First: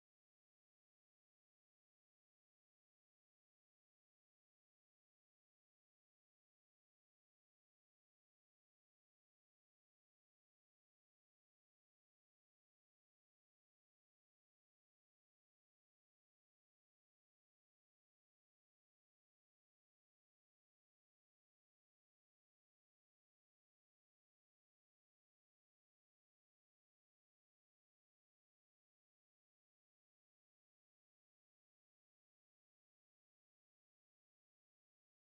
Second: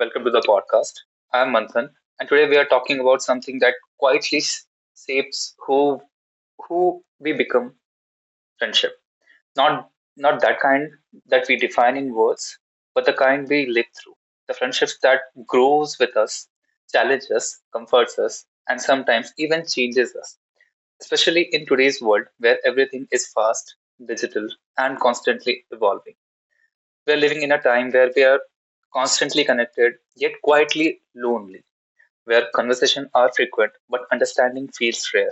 Welcome to the podcast. I'm Manthan, and today we are talking about something that quietly shapes who we become. Friendship, not not that kind that we define in words, but the kind we live through. The friendships that grows with us, challenges us, comforts us, and sometimes even changes us. Especially in today's world where everything is fast, digital, and constantly evolving. We're living in a time where we are constantly connected, yet quietly lonely, where conversations are frequent, but understanding feels rare.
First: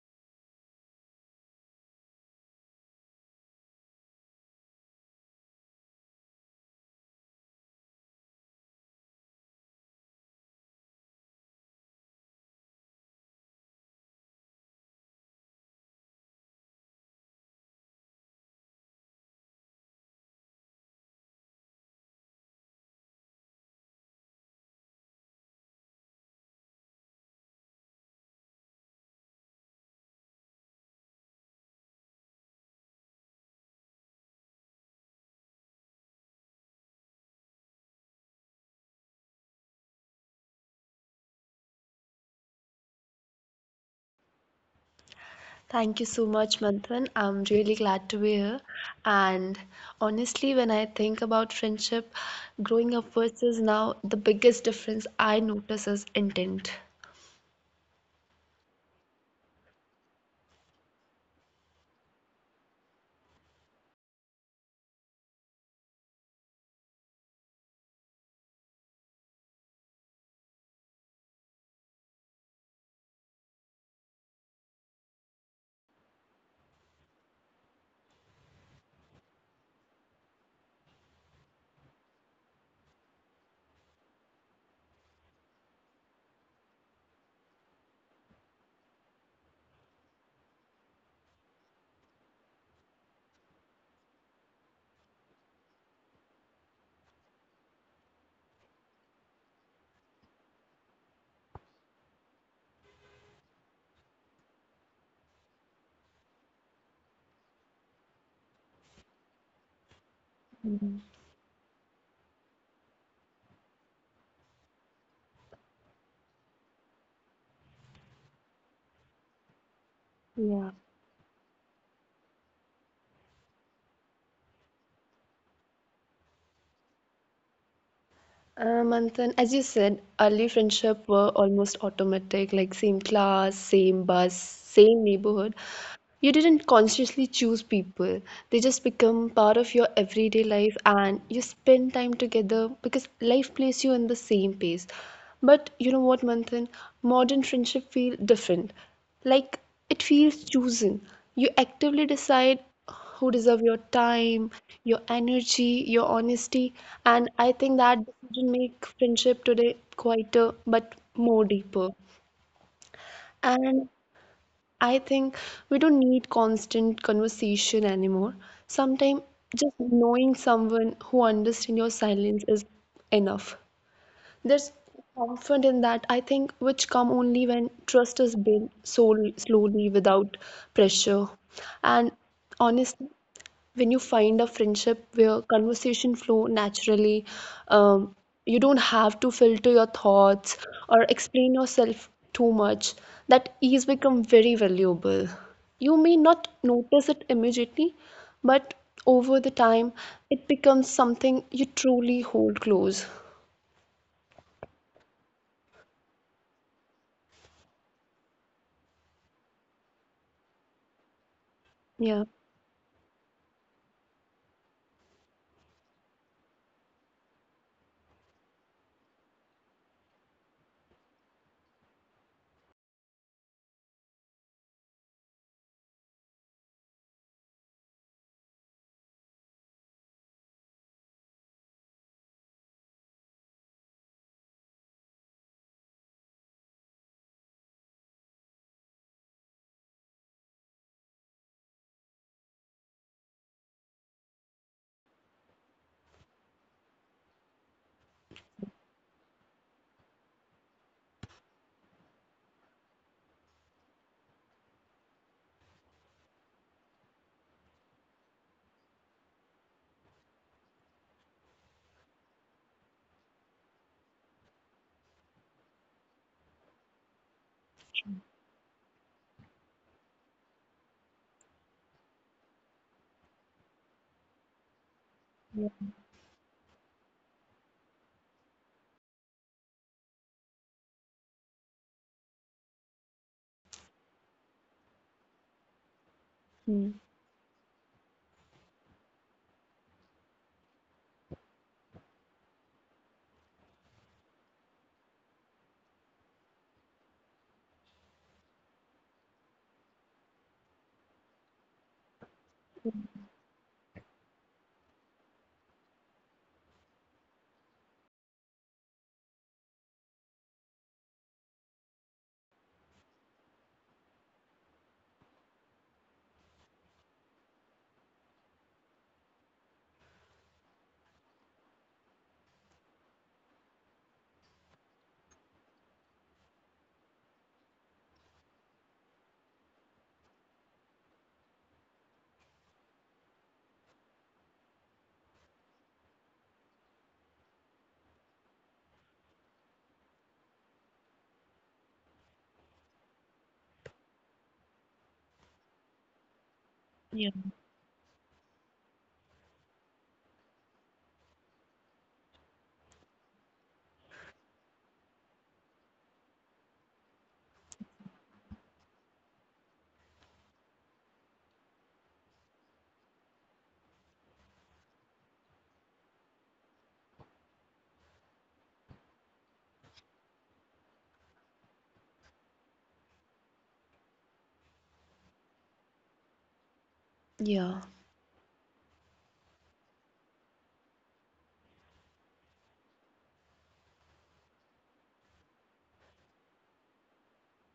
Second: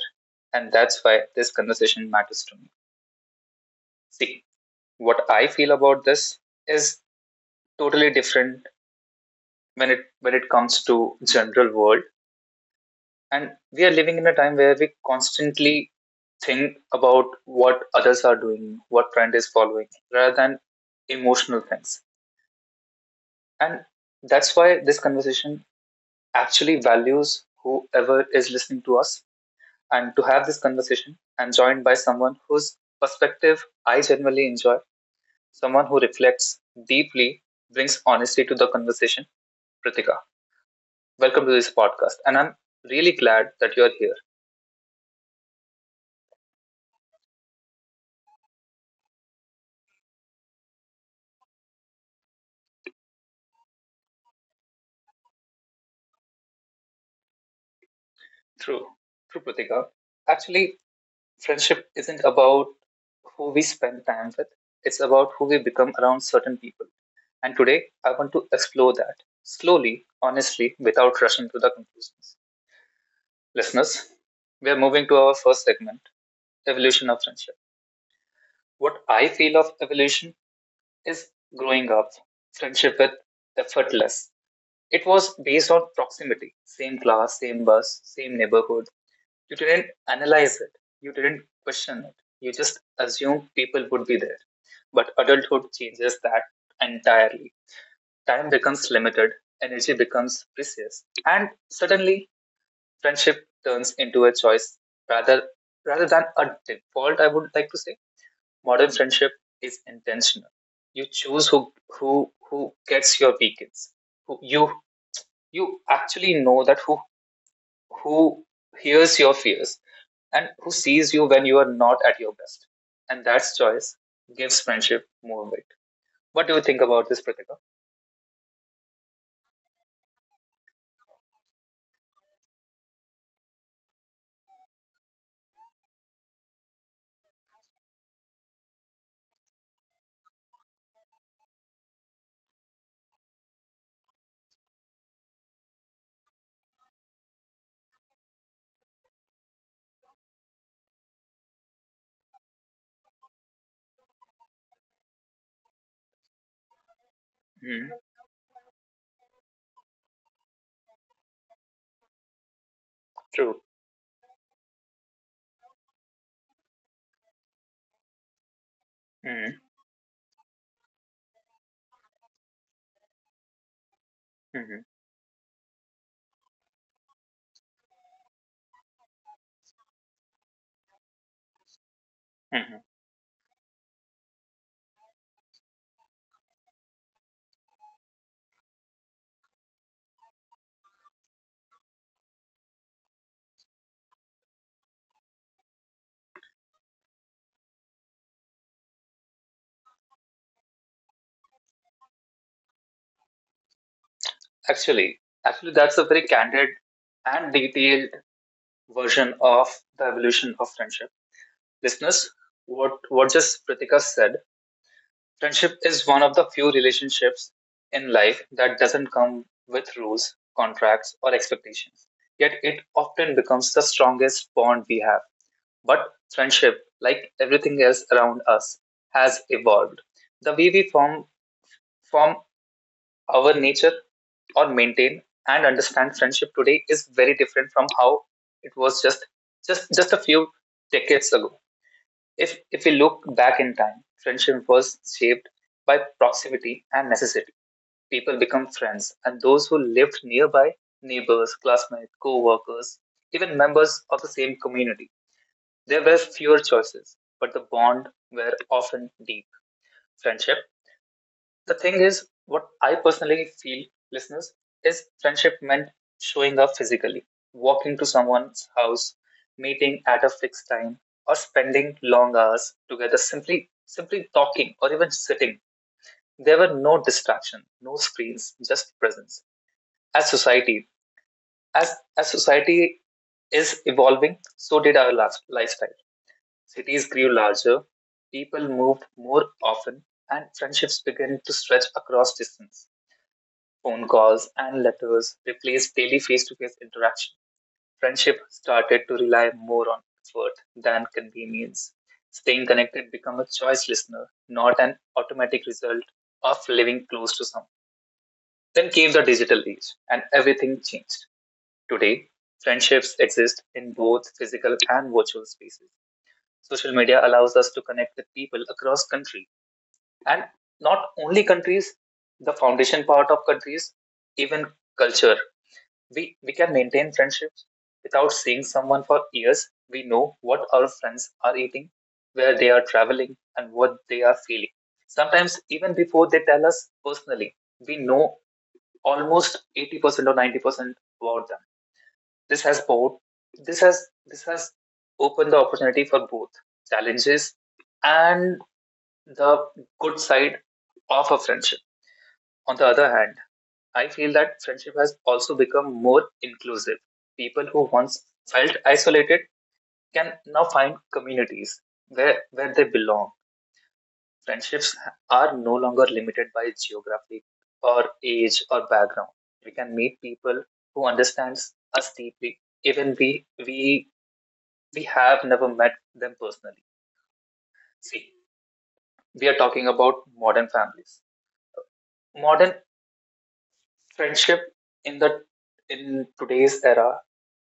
And that's why this conversation matters to me. See, what I feel about this is totally different when it comes to general world. And we are living in a time where we constantly think about what others are doing, what trend is following, rather than emotional things. And that's why this conversation actually values whoever is listening to us and to have this conversation and joined by someone whose perspective I genuinely enjoy, someone who reflects deeply, brings honesty to the conversation. Pratika, welcome to this podcast. And I'm really glad that you're here. Thank you so much, Manthan. I'm really glad to be here. And honestly, when I think about friendship, growing up versus now, the biggest difference I notice is intent. True, true, Pratika, actually, friendship isn't about who we spend time with, it's about who we become around certain people. And today, I want to explore that slowly, honestly, without rushing to the conclusions. Listeners, we are moving to our first segment, evolution of friendship. What I feel of evolution is growing up, friendship with effortless. It was based on proximity, same class, same bus, same neighborhood. You didn't analyze it, you didn't question it, you just assumed people would be there. But adulthood changes that entirely. Time becomes limited, energy becomes precious, and suddenly friendship turns into a choice rather rather than a default. I would like to say modern friendship is intentional. Mhm. You choose who gets your weekends. Who you actually know that who hears your fears and who Yeah. sees you when you are not at your best. And that choice gives friendship more weight. What do you think about this, Pratika? Manthan, as you said, early friendship were almost automatic, like same class, same bus, same neighborhood. You didn't consciously choose people. They just become part of your everyday life and you spend time together because life places you in the same pace. But you know what, Manthan? Modern friendship feel different. Like it feels chosen. You actively decide who deserve your time, your energy, your honesty. And I think that Mm, decision make friendship today quieter but more deeper. true. And I think we don't need constant conversation anymore. Sometimes Mm, just knowing someone who understands your silence is enough. There's hmm comfort in that, I think, which come only when trust is built so slowly without pressure. And honestly, when you find a friendship where conversation flow naturally, um, you don't have to filter your thoughts or explain yourself too much, that ease become very valuable. You may not notice it immediately, but over the time, it becomes something you truly hold close. Actually, actually, that's a very candid and detailed version of the evolution of friendship. Yeah. Listeners, what just Pritika said, friendship is one of the few relationships in life that doesn't come with rules, contracts, or expectations. Yet it often becomes the strongest bond we have. But friendship, like everything else around us, has evolved. The way we form our nature or maintain and understand friendship today is very different from how it was just a few decades ago. If we look back in time, friendship was shaped by proximity and necessity. People become friends and those who lived nearby, neighbors, classmates, co-workers, even members of the same community, there were fewer choices but the bond were often deep. Friendship, the thing is, what I personally feel, listeners, is friendship meant showing up physically, walking to someone's house, meeting at a fixed time, or spending long hours together simply talking or even sitting. Yeah. There were no distraction, no screens, just presence. As society, as society is evolving, so did our last lifestyle. Mm. Cities grew larger, people moved more often, and friendships began to stretch across distance. Phone calls and letters replaced daily face to face interaction. Friendship started to rely more on effort than convenience. Staying connected became a choice listener, not an automatic result of living close to someone. Then came the digital age, and everything changed. Today, friendships exist in both physical and virtual spaces. Social media allows us to connect with people across country and not only countries, the foundation part of countries, even culture, we can maintain friendships without seeing someone for years. We know what our friends are eating, where they are traveling, and what they are feeling. Sometimes even before they tell us personally, we know almost 80% or 90% about them. This has both this has opened the opportunity for both challenges and the good side of a friendship. On the other hand, I feel that friendship has also become more inclusive. People who once felt isolated can now find communities where they belong. Friendships are no longer limited by geography or age or background. We can meet people who understands us deeply, even we have never met them personally. Yeah. See, we are talking about modern families. Modern friendship in the in today's era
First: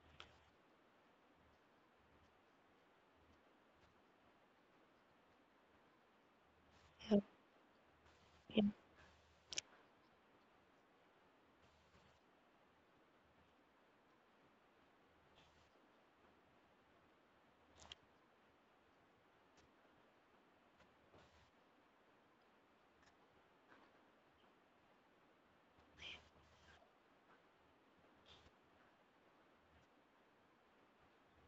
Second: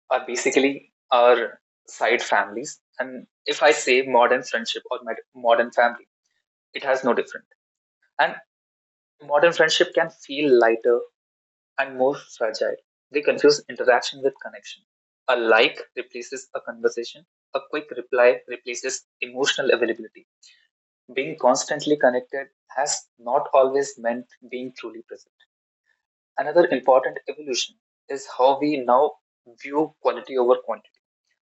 are basically our side families. And if I say modern friendship or modern family, it has no Yeah. different. And Yeah. modern friendship can feel lighter and more fragile. They confuse interaction with connection. A like replaces a conversation. A quick reply replaces emotional availability. Being constantly connected has not always meant being truly present. Another important evolution is how we now view quality over quantity.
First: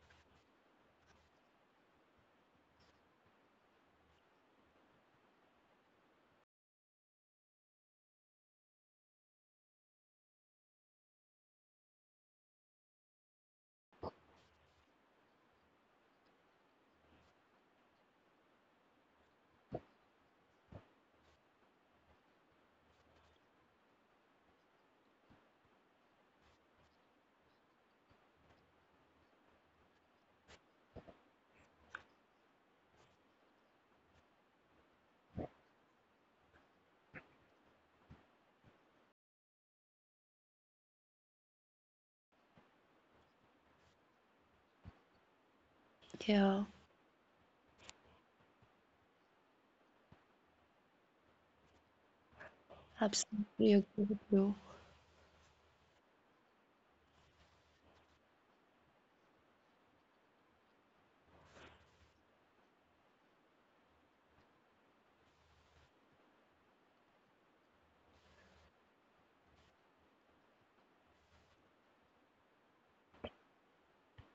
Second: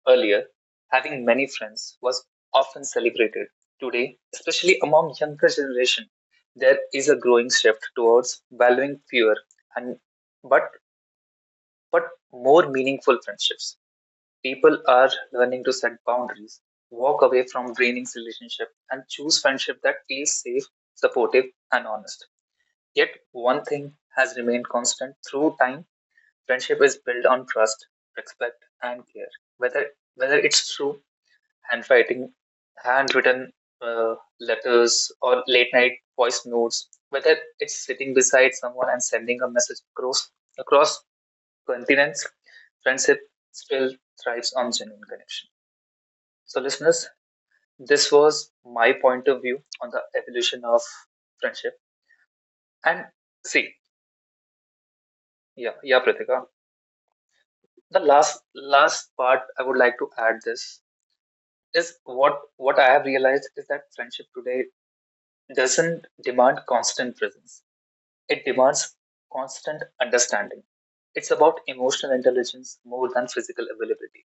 Earlier, having many friends was often celebrated. Today, especially among younger generation, there is a growing shift towards valuing fewer and but but more meaningful friendships. People are learning to set boundaries, walk away from draining relationship, and choose friendship that feels safe, supportive, and honest. Yet one thing has remained constant through time: friendship is built on trust, respect, and care. Whether whether it's through handwriting, handwritten letters, or late night voice notes, whether it's sitting beside someone and sending a message across continents, friendship still thrives on genuine connection. So, Yeah. listeners, this was my point of view on the evolution of friendship. And Absolutely see, agree with you. yeah, yeah, Pratika. The last part I would like to add this is what I have realized is that friendship today doesn't demand constant presence. It demands constant understanding. It's about emotional intelligence more than physical availability.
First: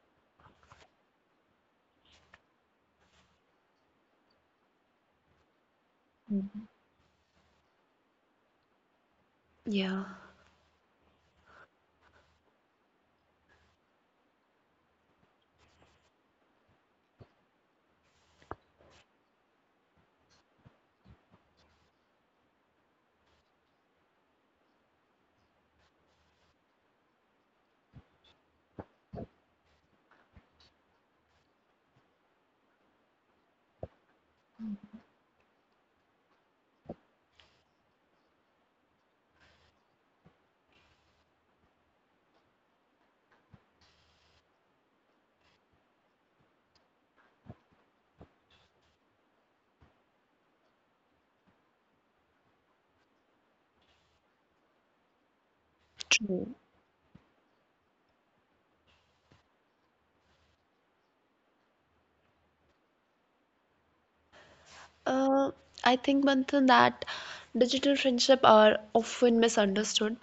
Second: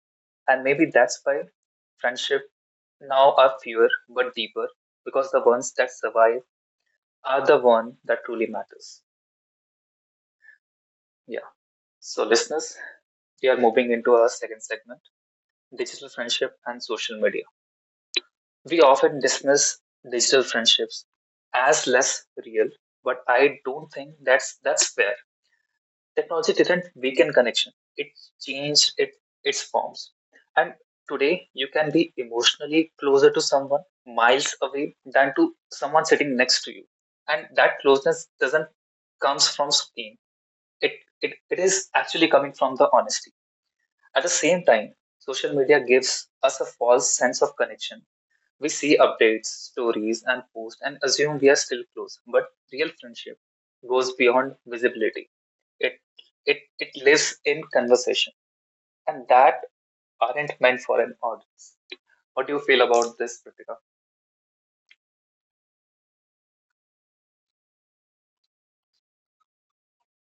And maybe that's why friendship now are fewer but deeper because the ones that survive Mm. are the one that truly matters. Yeah. Yeah. So listeners, we are moving into our second segment, digital friendship and social media. We often dismiss digital friendships as less real, but I don't think that's fair. Technology didn't weaken connection; it changed it, its forms. And today, you can be emotionally closer to someone miles away than to someone sitting next to you. And that closeness doesn't comes from screen. It, it is actually coming from the honesty. At the same time, social media gives us a false sense of connection, we see updates, stories, and posts and assume we are still close. But real friendship goes beyond visibility. It True. it lives in conversation, and that aren't meant for an audience. What do you feel about this, Pratika? Uh, I think, Manthan, that digital friendship are often misunderstood.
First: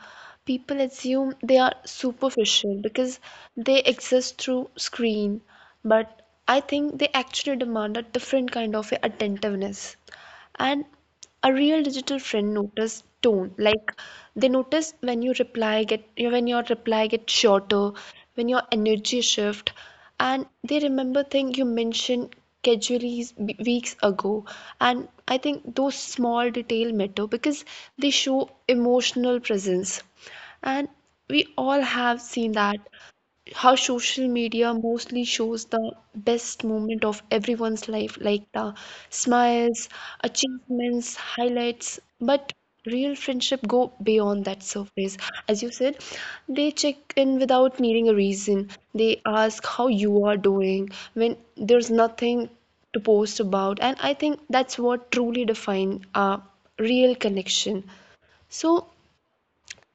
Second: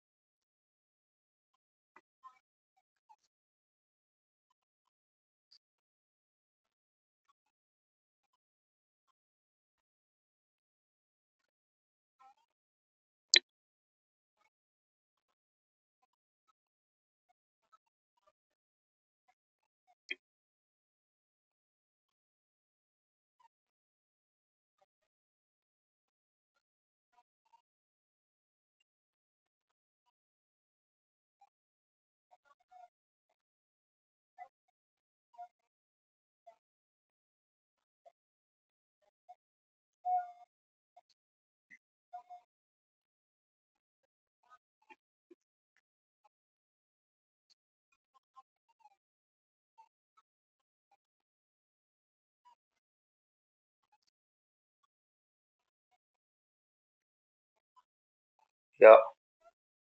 People assume they are superficial because they exist through screen, but I think they actually demand a different kind of attentiveness and a real digital friend notice tone, like they notice when you reply get when your reply gets shorter, when your energy shift, and they remember thing you mentioned casually weeks ago. And I think those small detail matter because they show emotional presence. And we all have seen that how social media mostly shows the best moment of everyone's life, like the smiles, achievements, highlights. But real friendship go beyond that surface. As you said, they check in without needing a reason. They ask how you are doing when there's nothing to post about, and I think that's what truly defines a real connection. So Yeah.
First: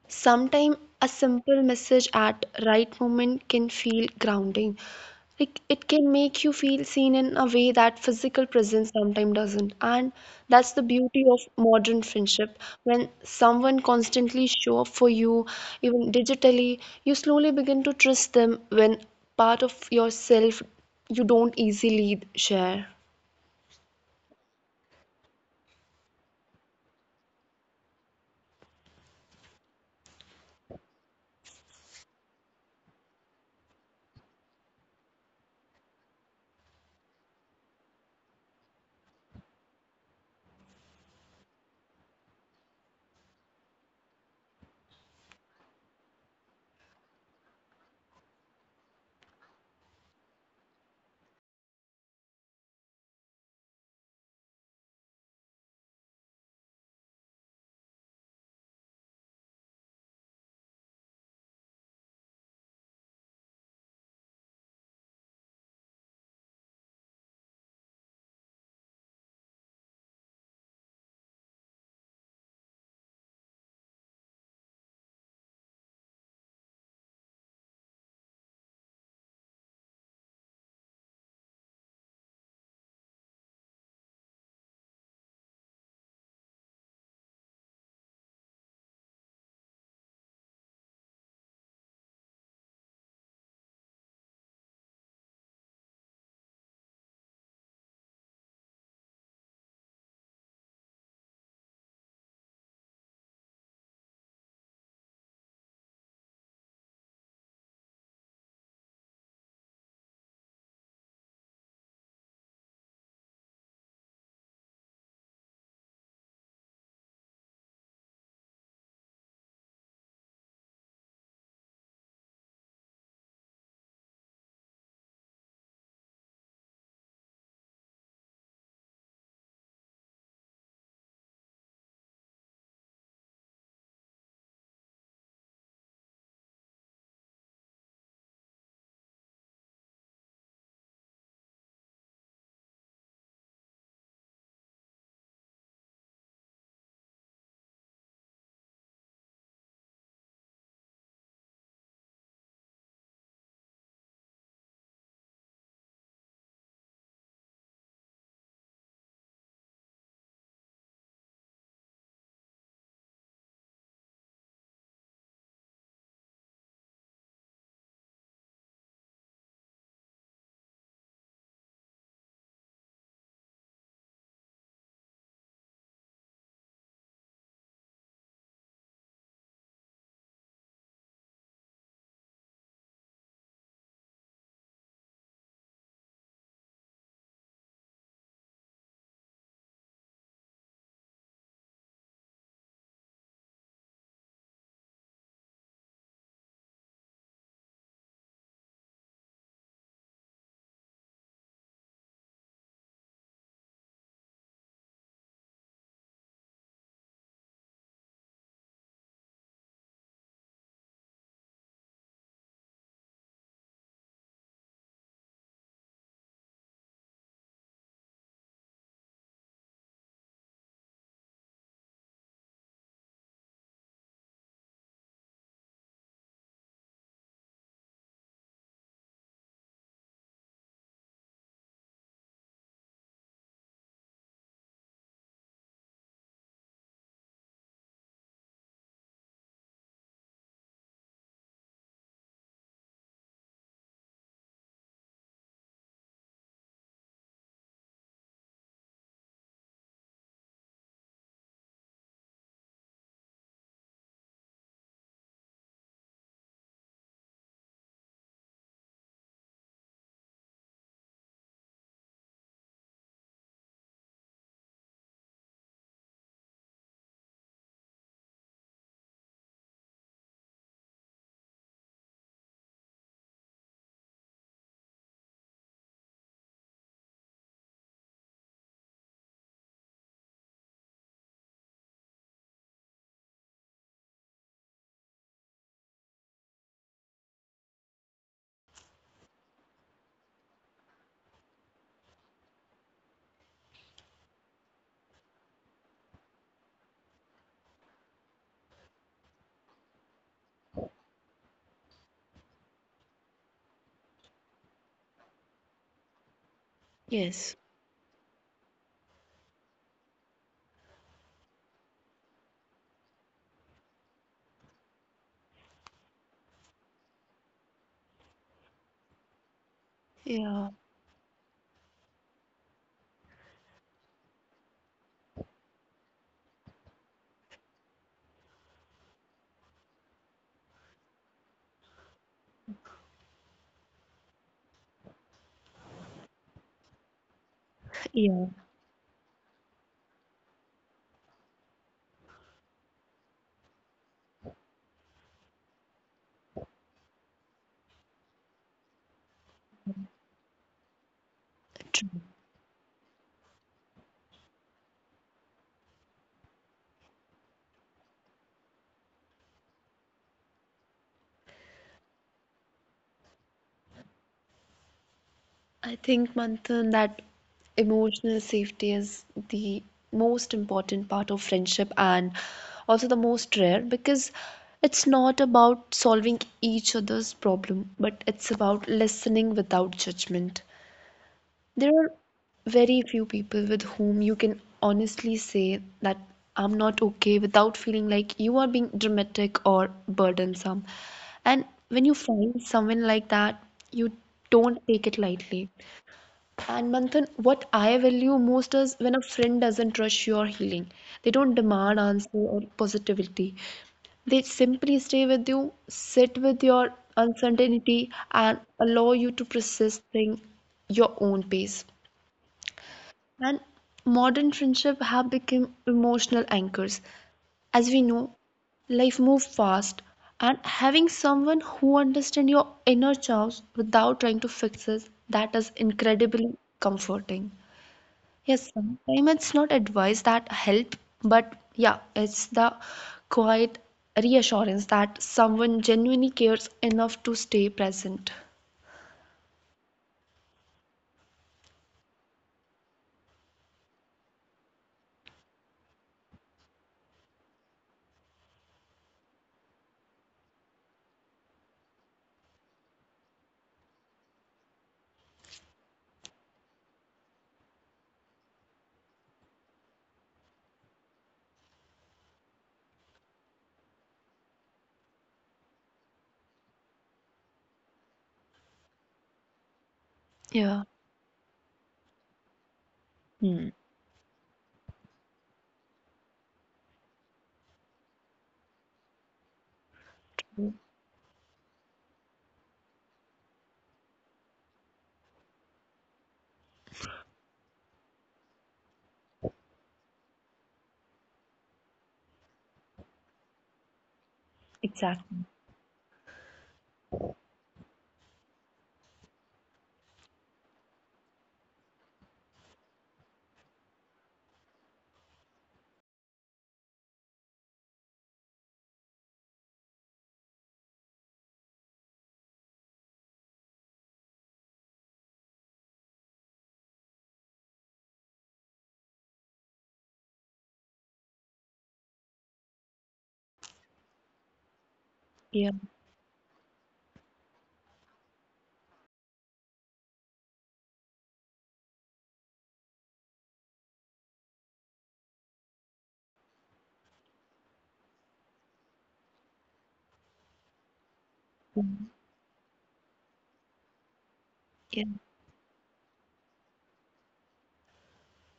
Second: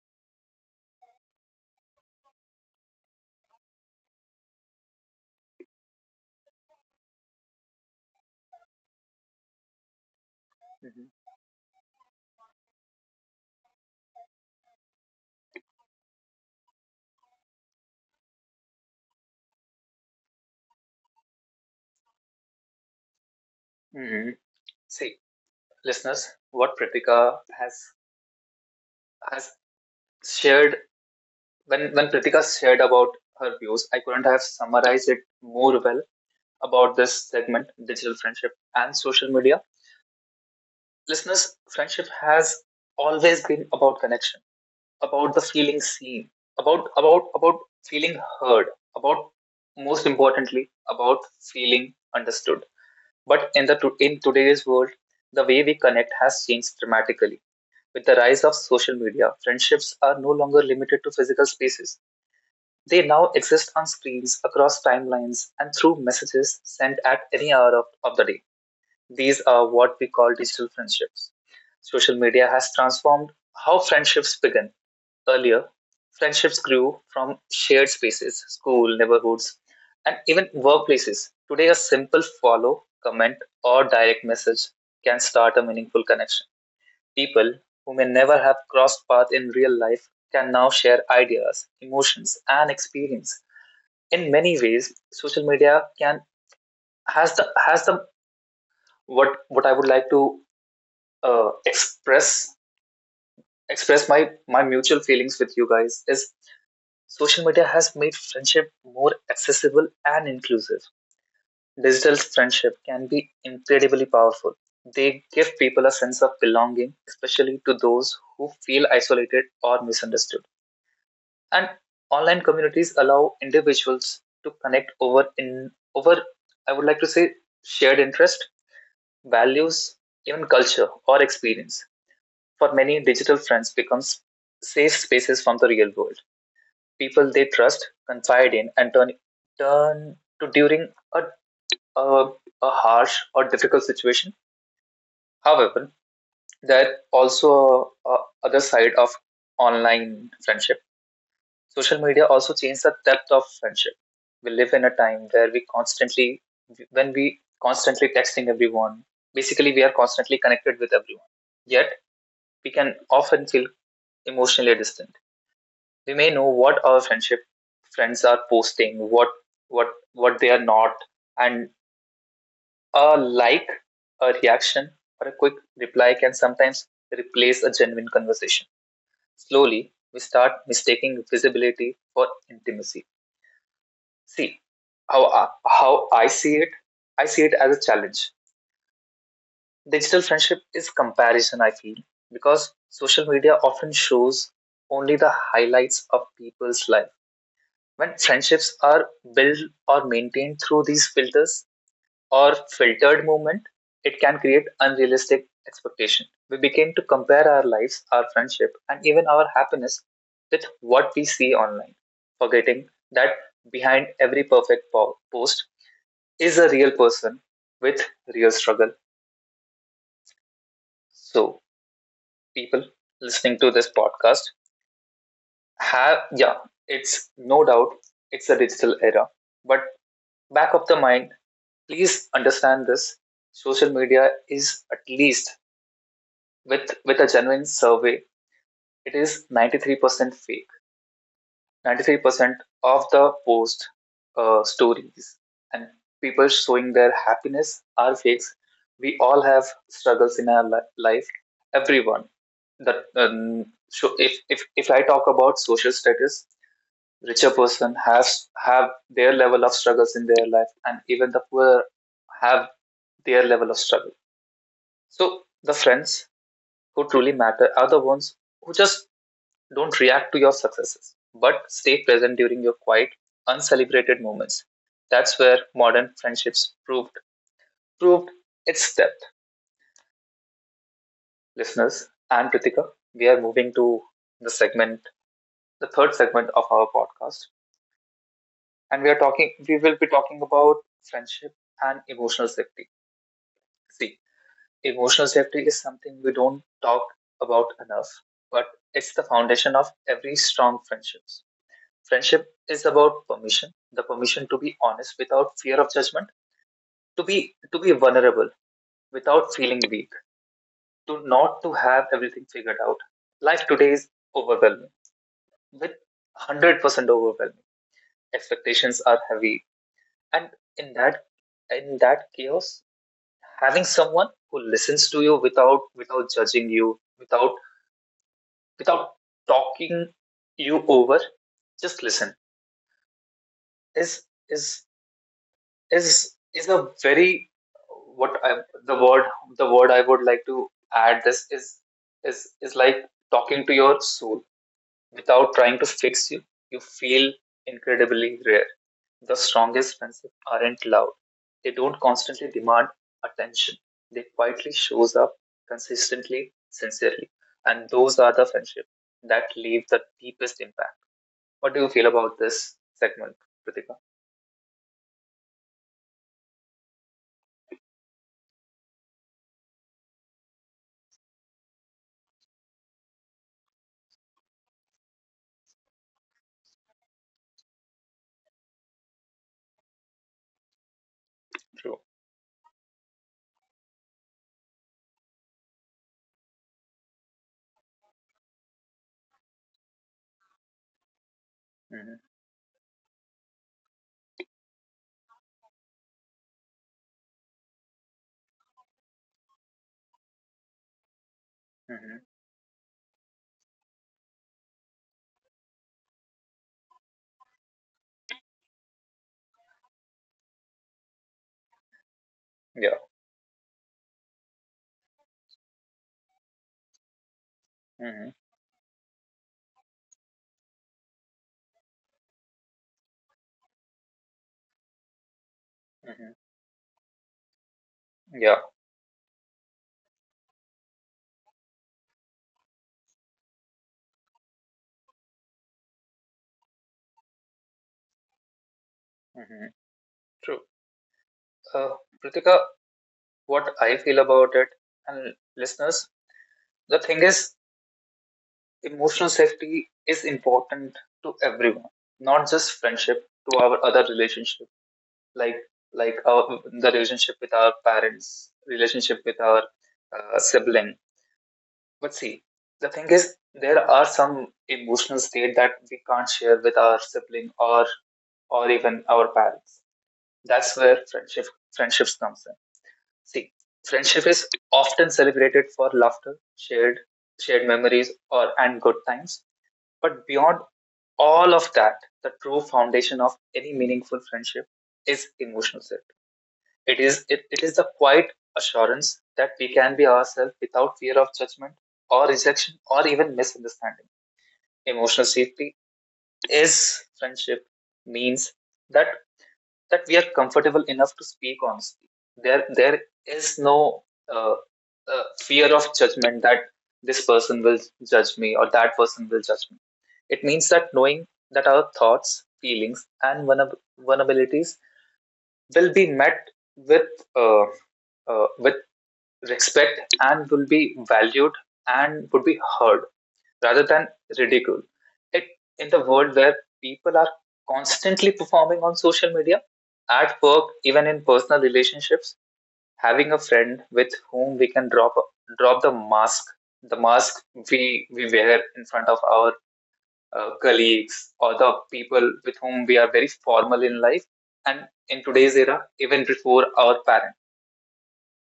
sometimes a simple message at right moment can feel grounding. Like it can make you feel seen in a way that physical presence sometimes doesn't. And that's the beauty hmm of modern friendship. When someone constantly show up for you, even digitally, you slowly begin to trust them when part of yourself you don't easily share. hmm See, listeners, what Pratika has shared, when Pratika shared about her views, I couldn't have summarized it more well about this segment, digital friendship and social media. Listeners, friendship has always been about connection, about the feeling seen, about feeling heard, about most importantly about feeling understood. But in the in today's world, the way we connect has changed dramatically. With the rise of social media, friendships are no longer limited to physical spaces. They now exist on screens, across timelines, and through messages sent at any hour of the day. These are what we call digital friendships. Social media has transformed how friendships begin. Earlier, friendships grew from shared spaces, school, neighborhoods, and even workplaces. Today, a simple follow, comment, or direct message can start a meaningful connection. People who may never have crossed paths in real life can now share ideas, emotions, and experience. In many ways, social media can has the what I would like to express my mutual feelings with you guys is social media has made friendship more accessible and inclusive. Digital friendship can be incredibly powerful. They give people a sense of belonging, especially to those who feel isolated or misunderstood. And online communities allow individuals to connect over I would like to say shared interest, values, even culture or experience. For many, digital friends becomes safe spaces from the real world. People they trust, confide in, and turn to during a, a, a harsh or difficult situation. However, there also a other side of online friendship. Social media also changed the depth of friendship. We live in a time where we constantly, when we constantly texting everyone, basically we are constantly connected with everyone. Yet we can often feel emotionally distant. We may know what our friends are posting, what they are not, and a like, a reaction, or a quick reply can sometimes replace a genuine conversation. Slowly, we start mistaking visibility for intimacy. See, how how I see it. I see it as a challenge. Digital friendship is comparison. I feel because social media often shows only the highlights of people's life, when friendships are built or maintained through these filters or filtered movement, it can create unrealistic expectation. We begin to compare our lives, our friendship, and even our happiness with what we see online, forgetting that behind every perfect post is a real person with real struggle. So, people listening to this podcast have, yeah, it's no doubt it's a digital era, but back of the mind, please understand this, social media is at least with a genuine survey, it is 93% fake. 93% of the post, stories, and people showing their happiness are fakes. We all have struggles in our life, everyone. That um, so if, if if i talk about social status, richer person has, have their level of struggles in their life, and even the poor have their level of struggle. So the friends who truly matter are the ones who just don't react to your successes, but stay present during your quiet, uncelebrated moments. That's where modern friendships proved its depth. Listeners, I am Prithika. We are moving to the segment, the third segment of our podcast, and we are talking. We will be talking about friendship and emotional safety. See, emotional safety is something we don't talk about enough, but it's the foundation of every strong friendships. Friendship is about permission, the permission to be honest without fear of judgment, to Yes. be to be vulnerable without feeling weak, to not to have everything figured out. Life today is overwhelming, with 100% overwhelming. Expectations are heavy, and Yeah. in that in that chaos, having someone who listens to you without judging you, without talking you over, just listen is is is a very, what Yeah. I, the word I would like to add this is like talking to your soul without trying to fix you. You feel incredibly rare. The strongest friendships aren't loud. They don't True. constantly demand attention. They quietly shows up, consistently, sincerely, and those are the friendships that leave the deepest impact. What do you feel about this segment, Pratika? I think, Manthan, that emotional safety is the most important part of friendship and also the most rare because it's not about solving each other's problem, but it's about listening without judgment. There True. are very few people with whom you can honestly say that I'm not okay without feeling like you are being dramatic or burdensome. And when you Mm-hmm. find someone like that, you don't take it lightly. And Manthan, what I value most is when a friend doesn't rush your healing. They don't demand Mm-hmm. answer or positivity. They simply stay with you, sit with your uncertainty, and allow you to process things your own pace. Yeah. And modern friendship have become emotional anchors. As we Mm-hmm. know, life moves fast, and having someone who understands your inner chaos without trying to fix it, that is Mm-hmm. incredibly comforting. Yeah. Yes, sometimes it's not advice that help, but yeah, it's the quiet reassurance that someone genuinely cares enough to stay present. Mm-hmm. True. Uh, Pritika, what I feel about it, and listeners, the thing is, emotional safety is important to everyone, not just friendship, to our other relationship, like like our the relationship with our parents, relationship with our sibling. But see, the thing is, there are some emotional state that we can't share with our sibling or even our parents. That's Yeah. where friendships comes in. See, Hmm. friendship is often celebrated for laughter, shared memories, or and good times. But beyond Mm. all of that, the true foundation of any meaningful friendship is emotional safety. It is the quiet assurance that we can be ourselves without fear of judgment or rejection or even misunderstanding. Emotional Exactly. safety is friendship means that that we are comfortable enough to speak honestly. There is no uh, fear of judgment, that this person will judge me or that person will judge me. It means that knowing that our thoughts, feelings, and vulnerabilities will be met with uh, with respect, and will be valued and would be heard rather than ridicule. It, Yeah. in the world where people are constantly performing on social media, at work, even in personal relationships, having a friend with whom we can drop the mask we wear in front of our colleagues, or the Mm. people with whom we are very formal in life, and Yeah. in today's era, even before our parents,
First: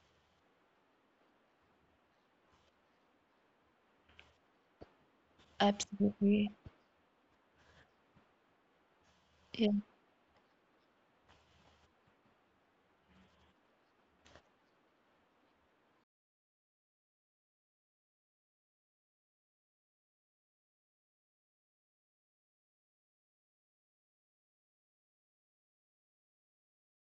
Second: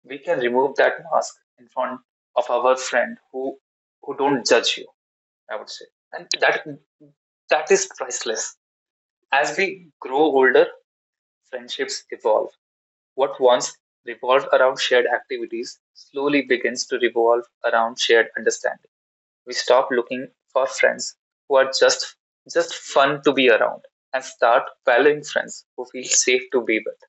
we can remove that mask in front of our friend who don't judge you, I would say, and Absolutely. that is priceless. As we Yeah. grow older, friendships evolve. What once revolved around shared activities slowly begins to revolve around shared understanding. We stop looking for friends who are just fun to be around, and start valuing friends who feel safe to be with,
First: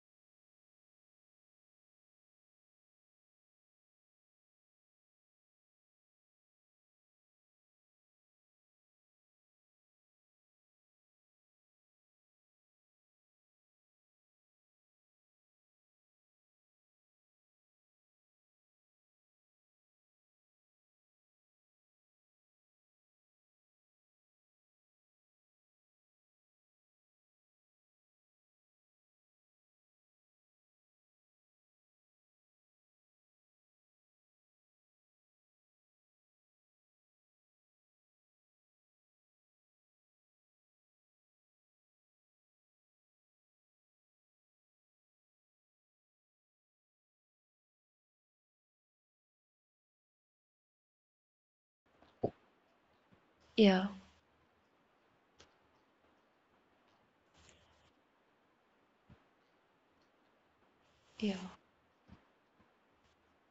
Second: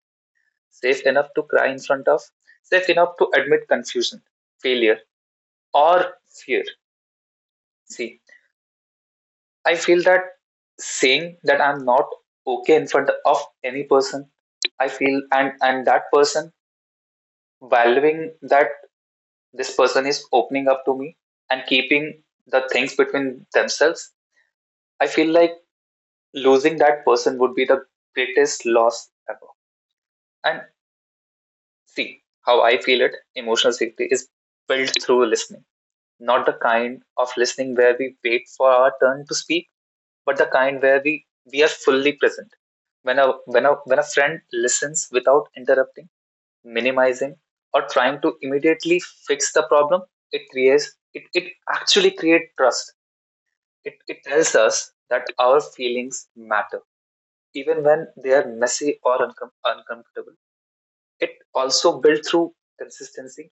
safe enough to cry in front of, safe enough to admit confusion, failure, or fear. See, I feel that saying that I'm not okay in front of any person, I feel, and that person valuing that this person is opening up to me and keeping the things between themselves, I feel like losing that person would be the greatest loss ever. And see how I feel it, emotional safety is built through listening, not the kind of listening where we wait for our turn to speak, but the kind where we are fully present. When a when a when a friend listens without interrupting, minimizing, or trying to immediately fix the problem, it creates, it actually creates trust. Yeah. It tells us that our feelings matter, even when they are messy or uncomfortable. It Yeah. also built through consistency.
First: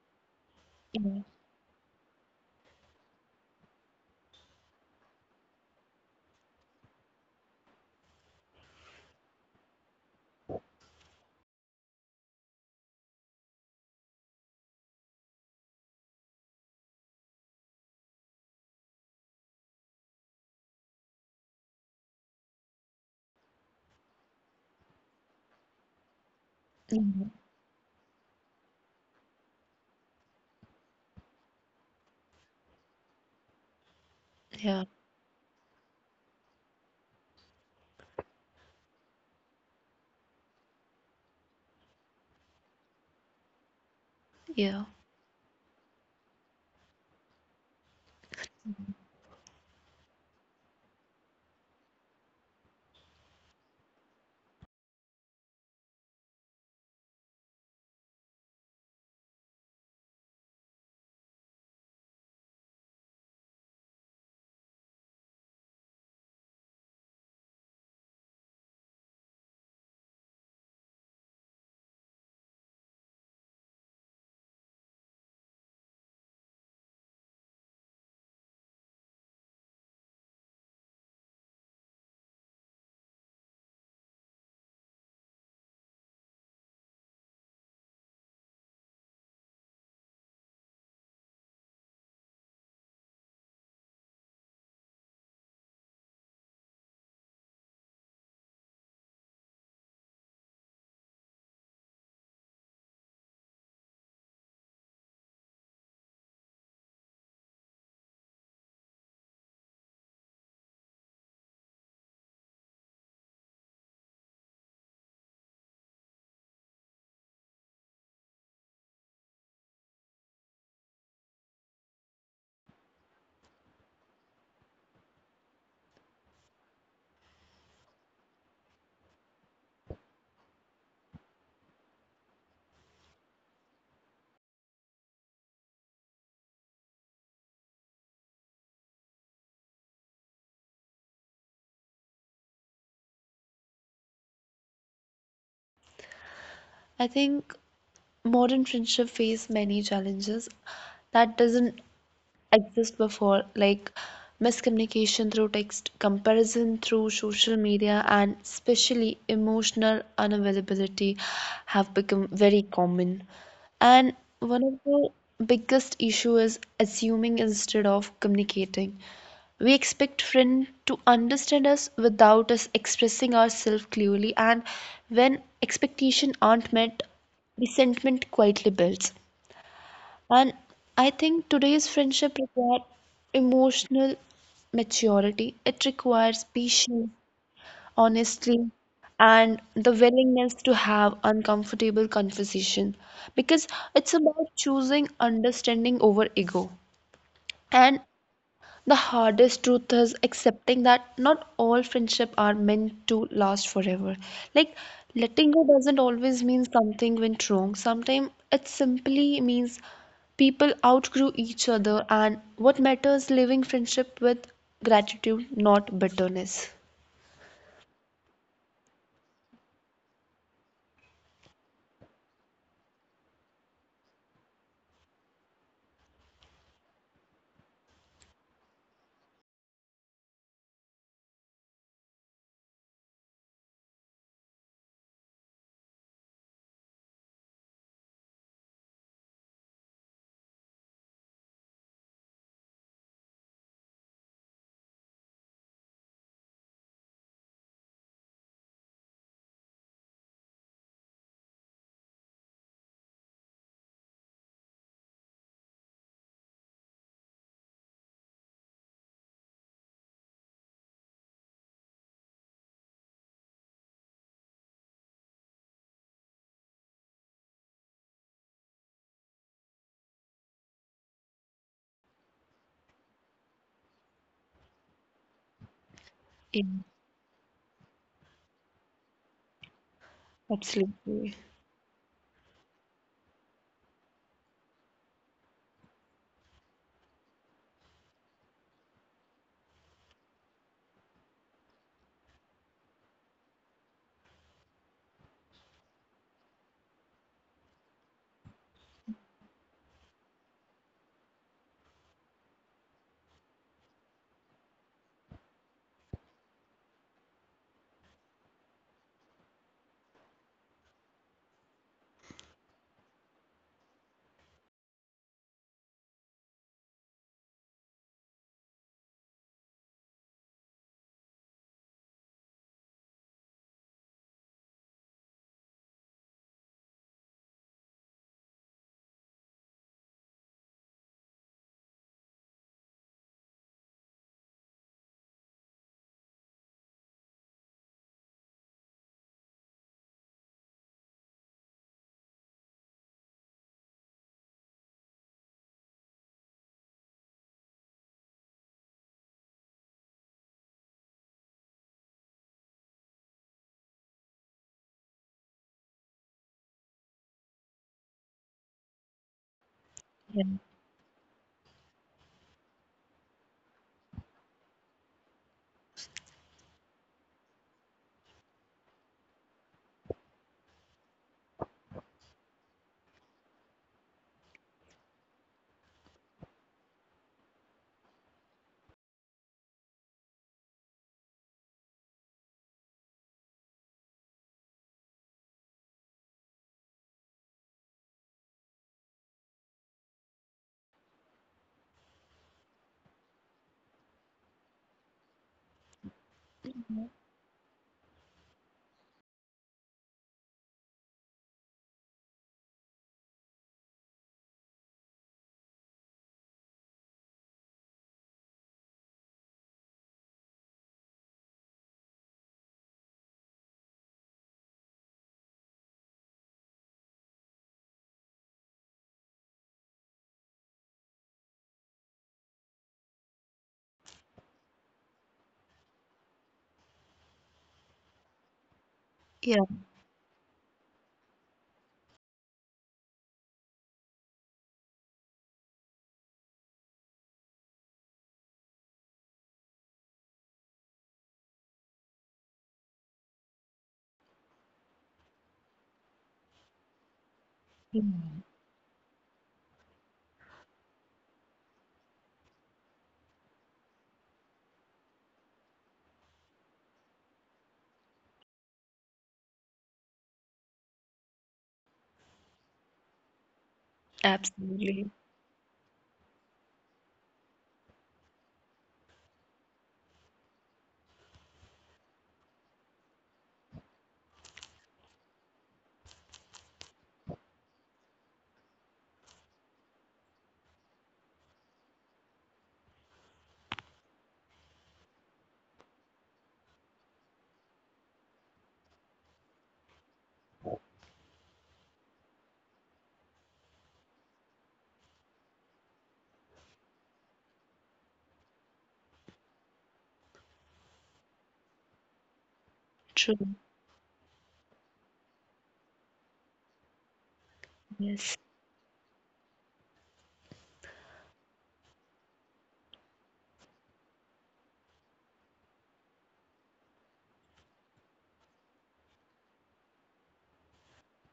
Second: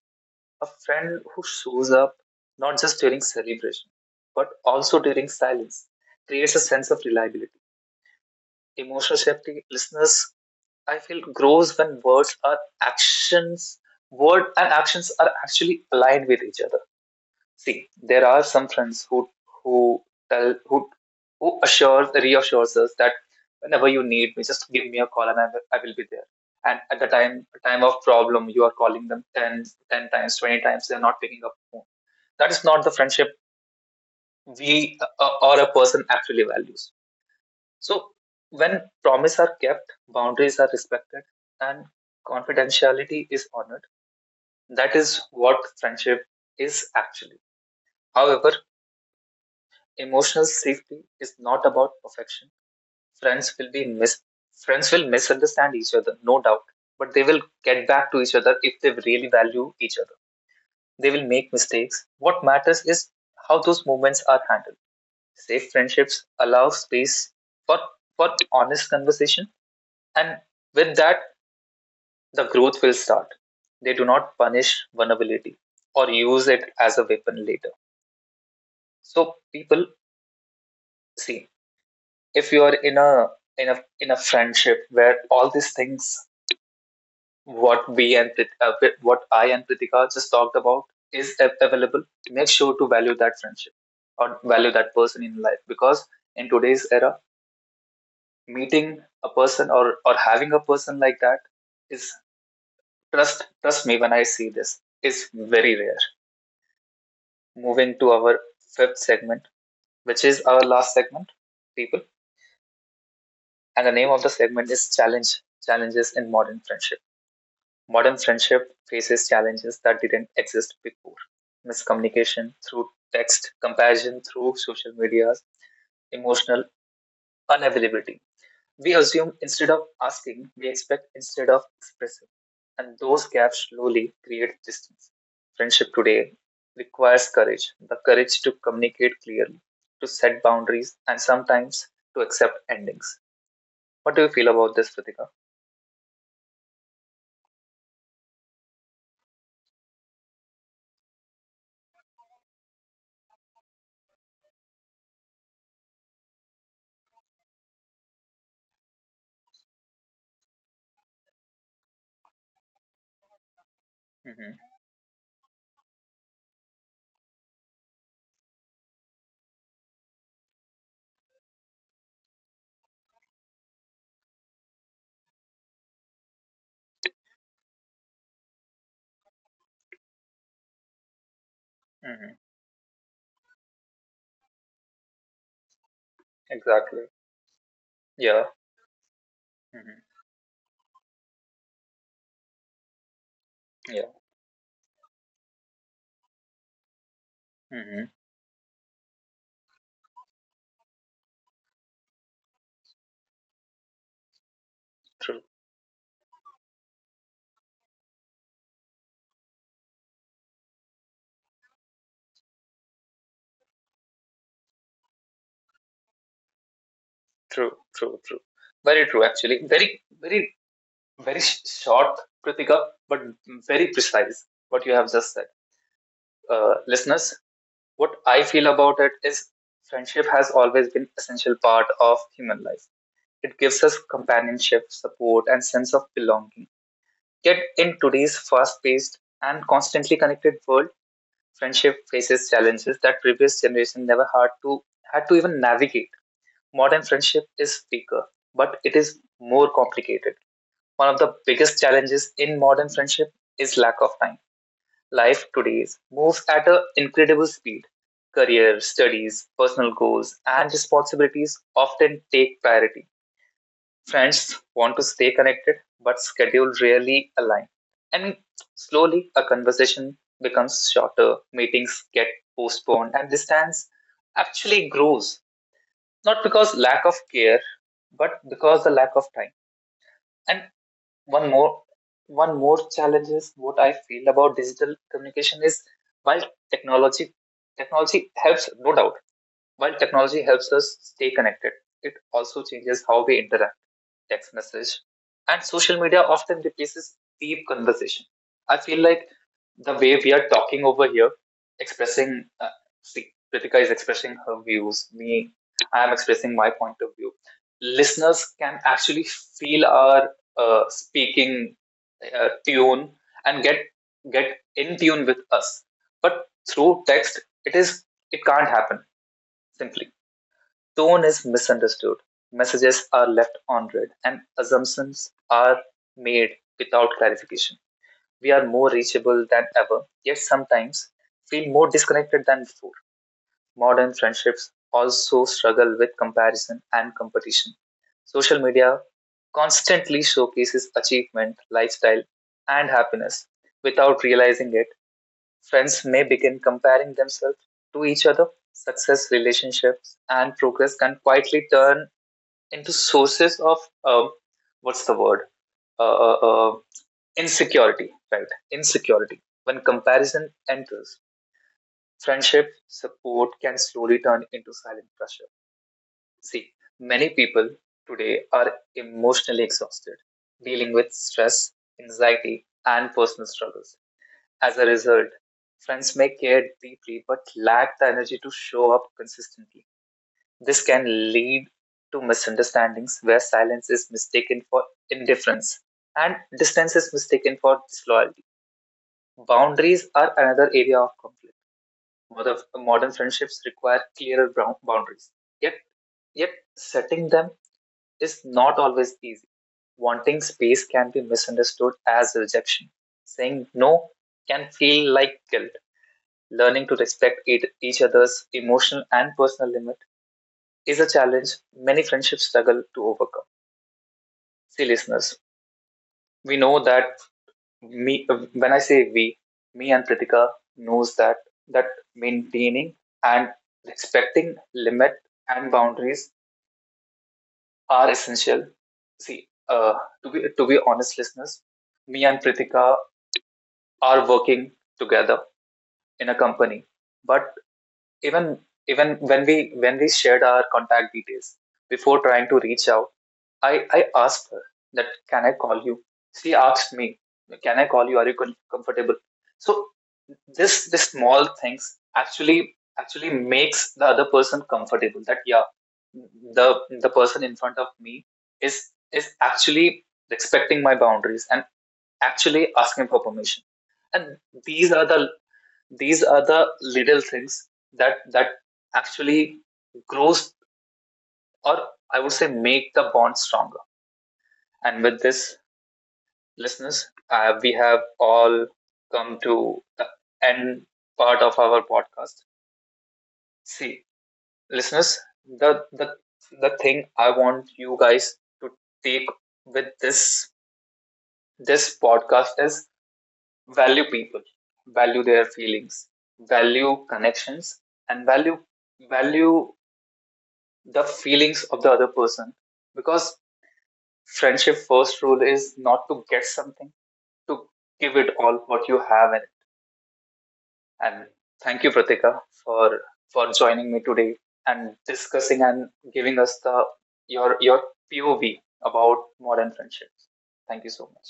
A friend Yeah. who shows up not just during celebration but also during silence creates a sense of reliability. Emotional safety, listeners, I feel grows when words are actions, word and actions are actually aligned with each other. See, there are some friends who tell who assures reassures us that whenever you need me, just give me a call and I will be there. And at the Mhm. time of problem, you are calling them ten times, 20 times, they are not picking up the phone. That is not the friendship Yeah. we or a person actually values. So, when promises are kept, boundaries are respected, and confidentiality is honored, Yeah. that is what friendship is actually. However, emotional safety is not about perfection. Friends will be mis- Friends will misunderstand each other, no doubt, but they will get back to each other if they really value each other. They will make mistakes. What matters is how those moments are handled. Safe friendships allow space for, for honest conversation, and with that the growth will start. They do not punish vulnerability or use it as a weapon later. So people, see, if you are in a friendship where all these things what we and uh, what I and Pritika just talked about is available, make sure to value that friendship or value that person in life, because in today's era, meeting a person or having a person like that is, trust me when I see this, is very rare. Moving to our fifth segment, which is our last segment, people. And the name of the segment is Challenges in Modern Friendship. Modern friendship faces challenges that didn't exist before: miscommunication through text, comparison through social media, emotional unavailability. We assume instead of asking, we expect instead of expressing. And those gaps slowly create distance. Friendship today requires courage, the courage to communicate clearly, to set boundaries, and sometimes to accept endings. What do you feel about this, Pratika? I think modern friendship face many challenges that doesn't exist before, like miscommunication through text, comparison through social media, and especially emotional unavailability have become very common. And Mm-hmm. one of the biggest issue is assuming instead of communicating. We expect friend to understand us without us expressing ourselves clearly, and when expectations aren't met, resentment quietly builds. And I think today's Mm-hmm. friendship requires emotional maturity. It requires Exactly. patience, Yeah. honesty, and the Mm-hmm. willingness to have uncomfortable conversation because Yeah. it's about choosing understanding over ego. And Mm-hmm. the hardest truth is accepting that not all friendship are meant to last forever. Like True. letting go doesn't always mean something went wrong. Sometimes it simply means people outgrew each other and what matters living friendship with gratitude, not bitterness. True. True. True. Very true, actually. Very, very, very short, Pratika, but very precise what you have just said. Listeners, what I feel about it is friendship has always been an essential part of human life. It gives us companionship, support, and sense of belonging. Yet in today's fast-paced and constantly connected world, friendship faces challenges that previous generation never had to even navigate. Modern friendship is weaker, but it is more complicated. One of the biggest challenges in modern friendship is lack of time. Life today moves at an incredible speed. Career, studies, personal goals, and responsibilities often take priority. Friends want to stay connected, but schedule rarely align. And slowly, a conversation becomes shorter, meetings get postponed, and distance actually grows. Not Yeah, because lack of care, but because the lack of time. And absolutely. one more one more challenge is what I feel about digital communication is, while technology technology helps, no doubt, while technology helps us stay connected, it also changes how we interact. Text message and social media often replaces deep conversation. I feel like the way we are talking over here, expressing, see, Kritika is expressing her views, me, I am expressing my point of view. Listeners can actually feel our speaking tune, and get in tune with us. But through text, it is, it can't happen simply. Tone is misunderstood, messages are left unread, and assumptions are made without clarification. We are more reachable than ever, yet sometimes feel more disconnected than before. Modern friendships also struggle with comparison and competition. Social media constantly showcases achievement, lifestyle, and happiness. Without realizing it, friends may begin comparing themselves to each other. Success, relationships, and progress can quietly turn into sources of um, what's the word? Uh, uh, uh, Insecurity, right? Insecurity. When comparison enters, friendship support can slowly turn into silent pressure. See, many people today are emotionally exhausted, dealing with stress, anxiety, and personal struggles. As a result, friends may care deeply but lack the energy to show up consistently. This can lead to misunderstandings where silence is mistaken for indifference and distance is mistaken for disloyalty. Boundaries are another area of conflict. Modern, Modern friendships require clearer boundaries, yet, yet setting them is not always easy. Wanting space can be misunderstood as rejection. Saying no can feel like guilt. Learning to respect each other's emotional and personal limit is a challenge many friendships struggle to overcome. See, listeners, we know that me, when I say we, me and Pritika knows that maintaining and respecting limit and boundaries are essential. See, Yeah. to be honest, listeners, me and Pritika are working together in a company, but even even when we shared our contact details, before trying to reach out, I asked her that can I call you, she asked me can I Yeah, call you, are you comfortable. So this small things actually, actually makes the other person comfortable, that yeah, the the person in front of me is is actually respecting my boundaries and actually asking for permission. And these are absolutely. the, these are the little things that actually grows, or I would say make the bond stronger. And with this, listeners, we have all come to the end part of our podcast. See, listeners, the the the thing I want you guys to take with this this podcast is, value people, value their feelings, value connections, and value, value the feelings of the other person, because True. friendship first rule is not to get something, to give it Yes. all what you have. And thank you, Pratika, for for joining me today and discussing and giving us the your POV about modern friendships. Thank you so much.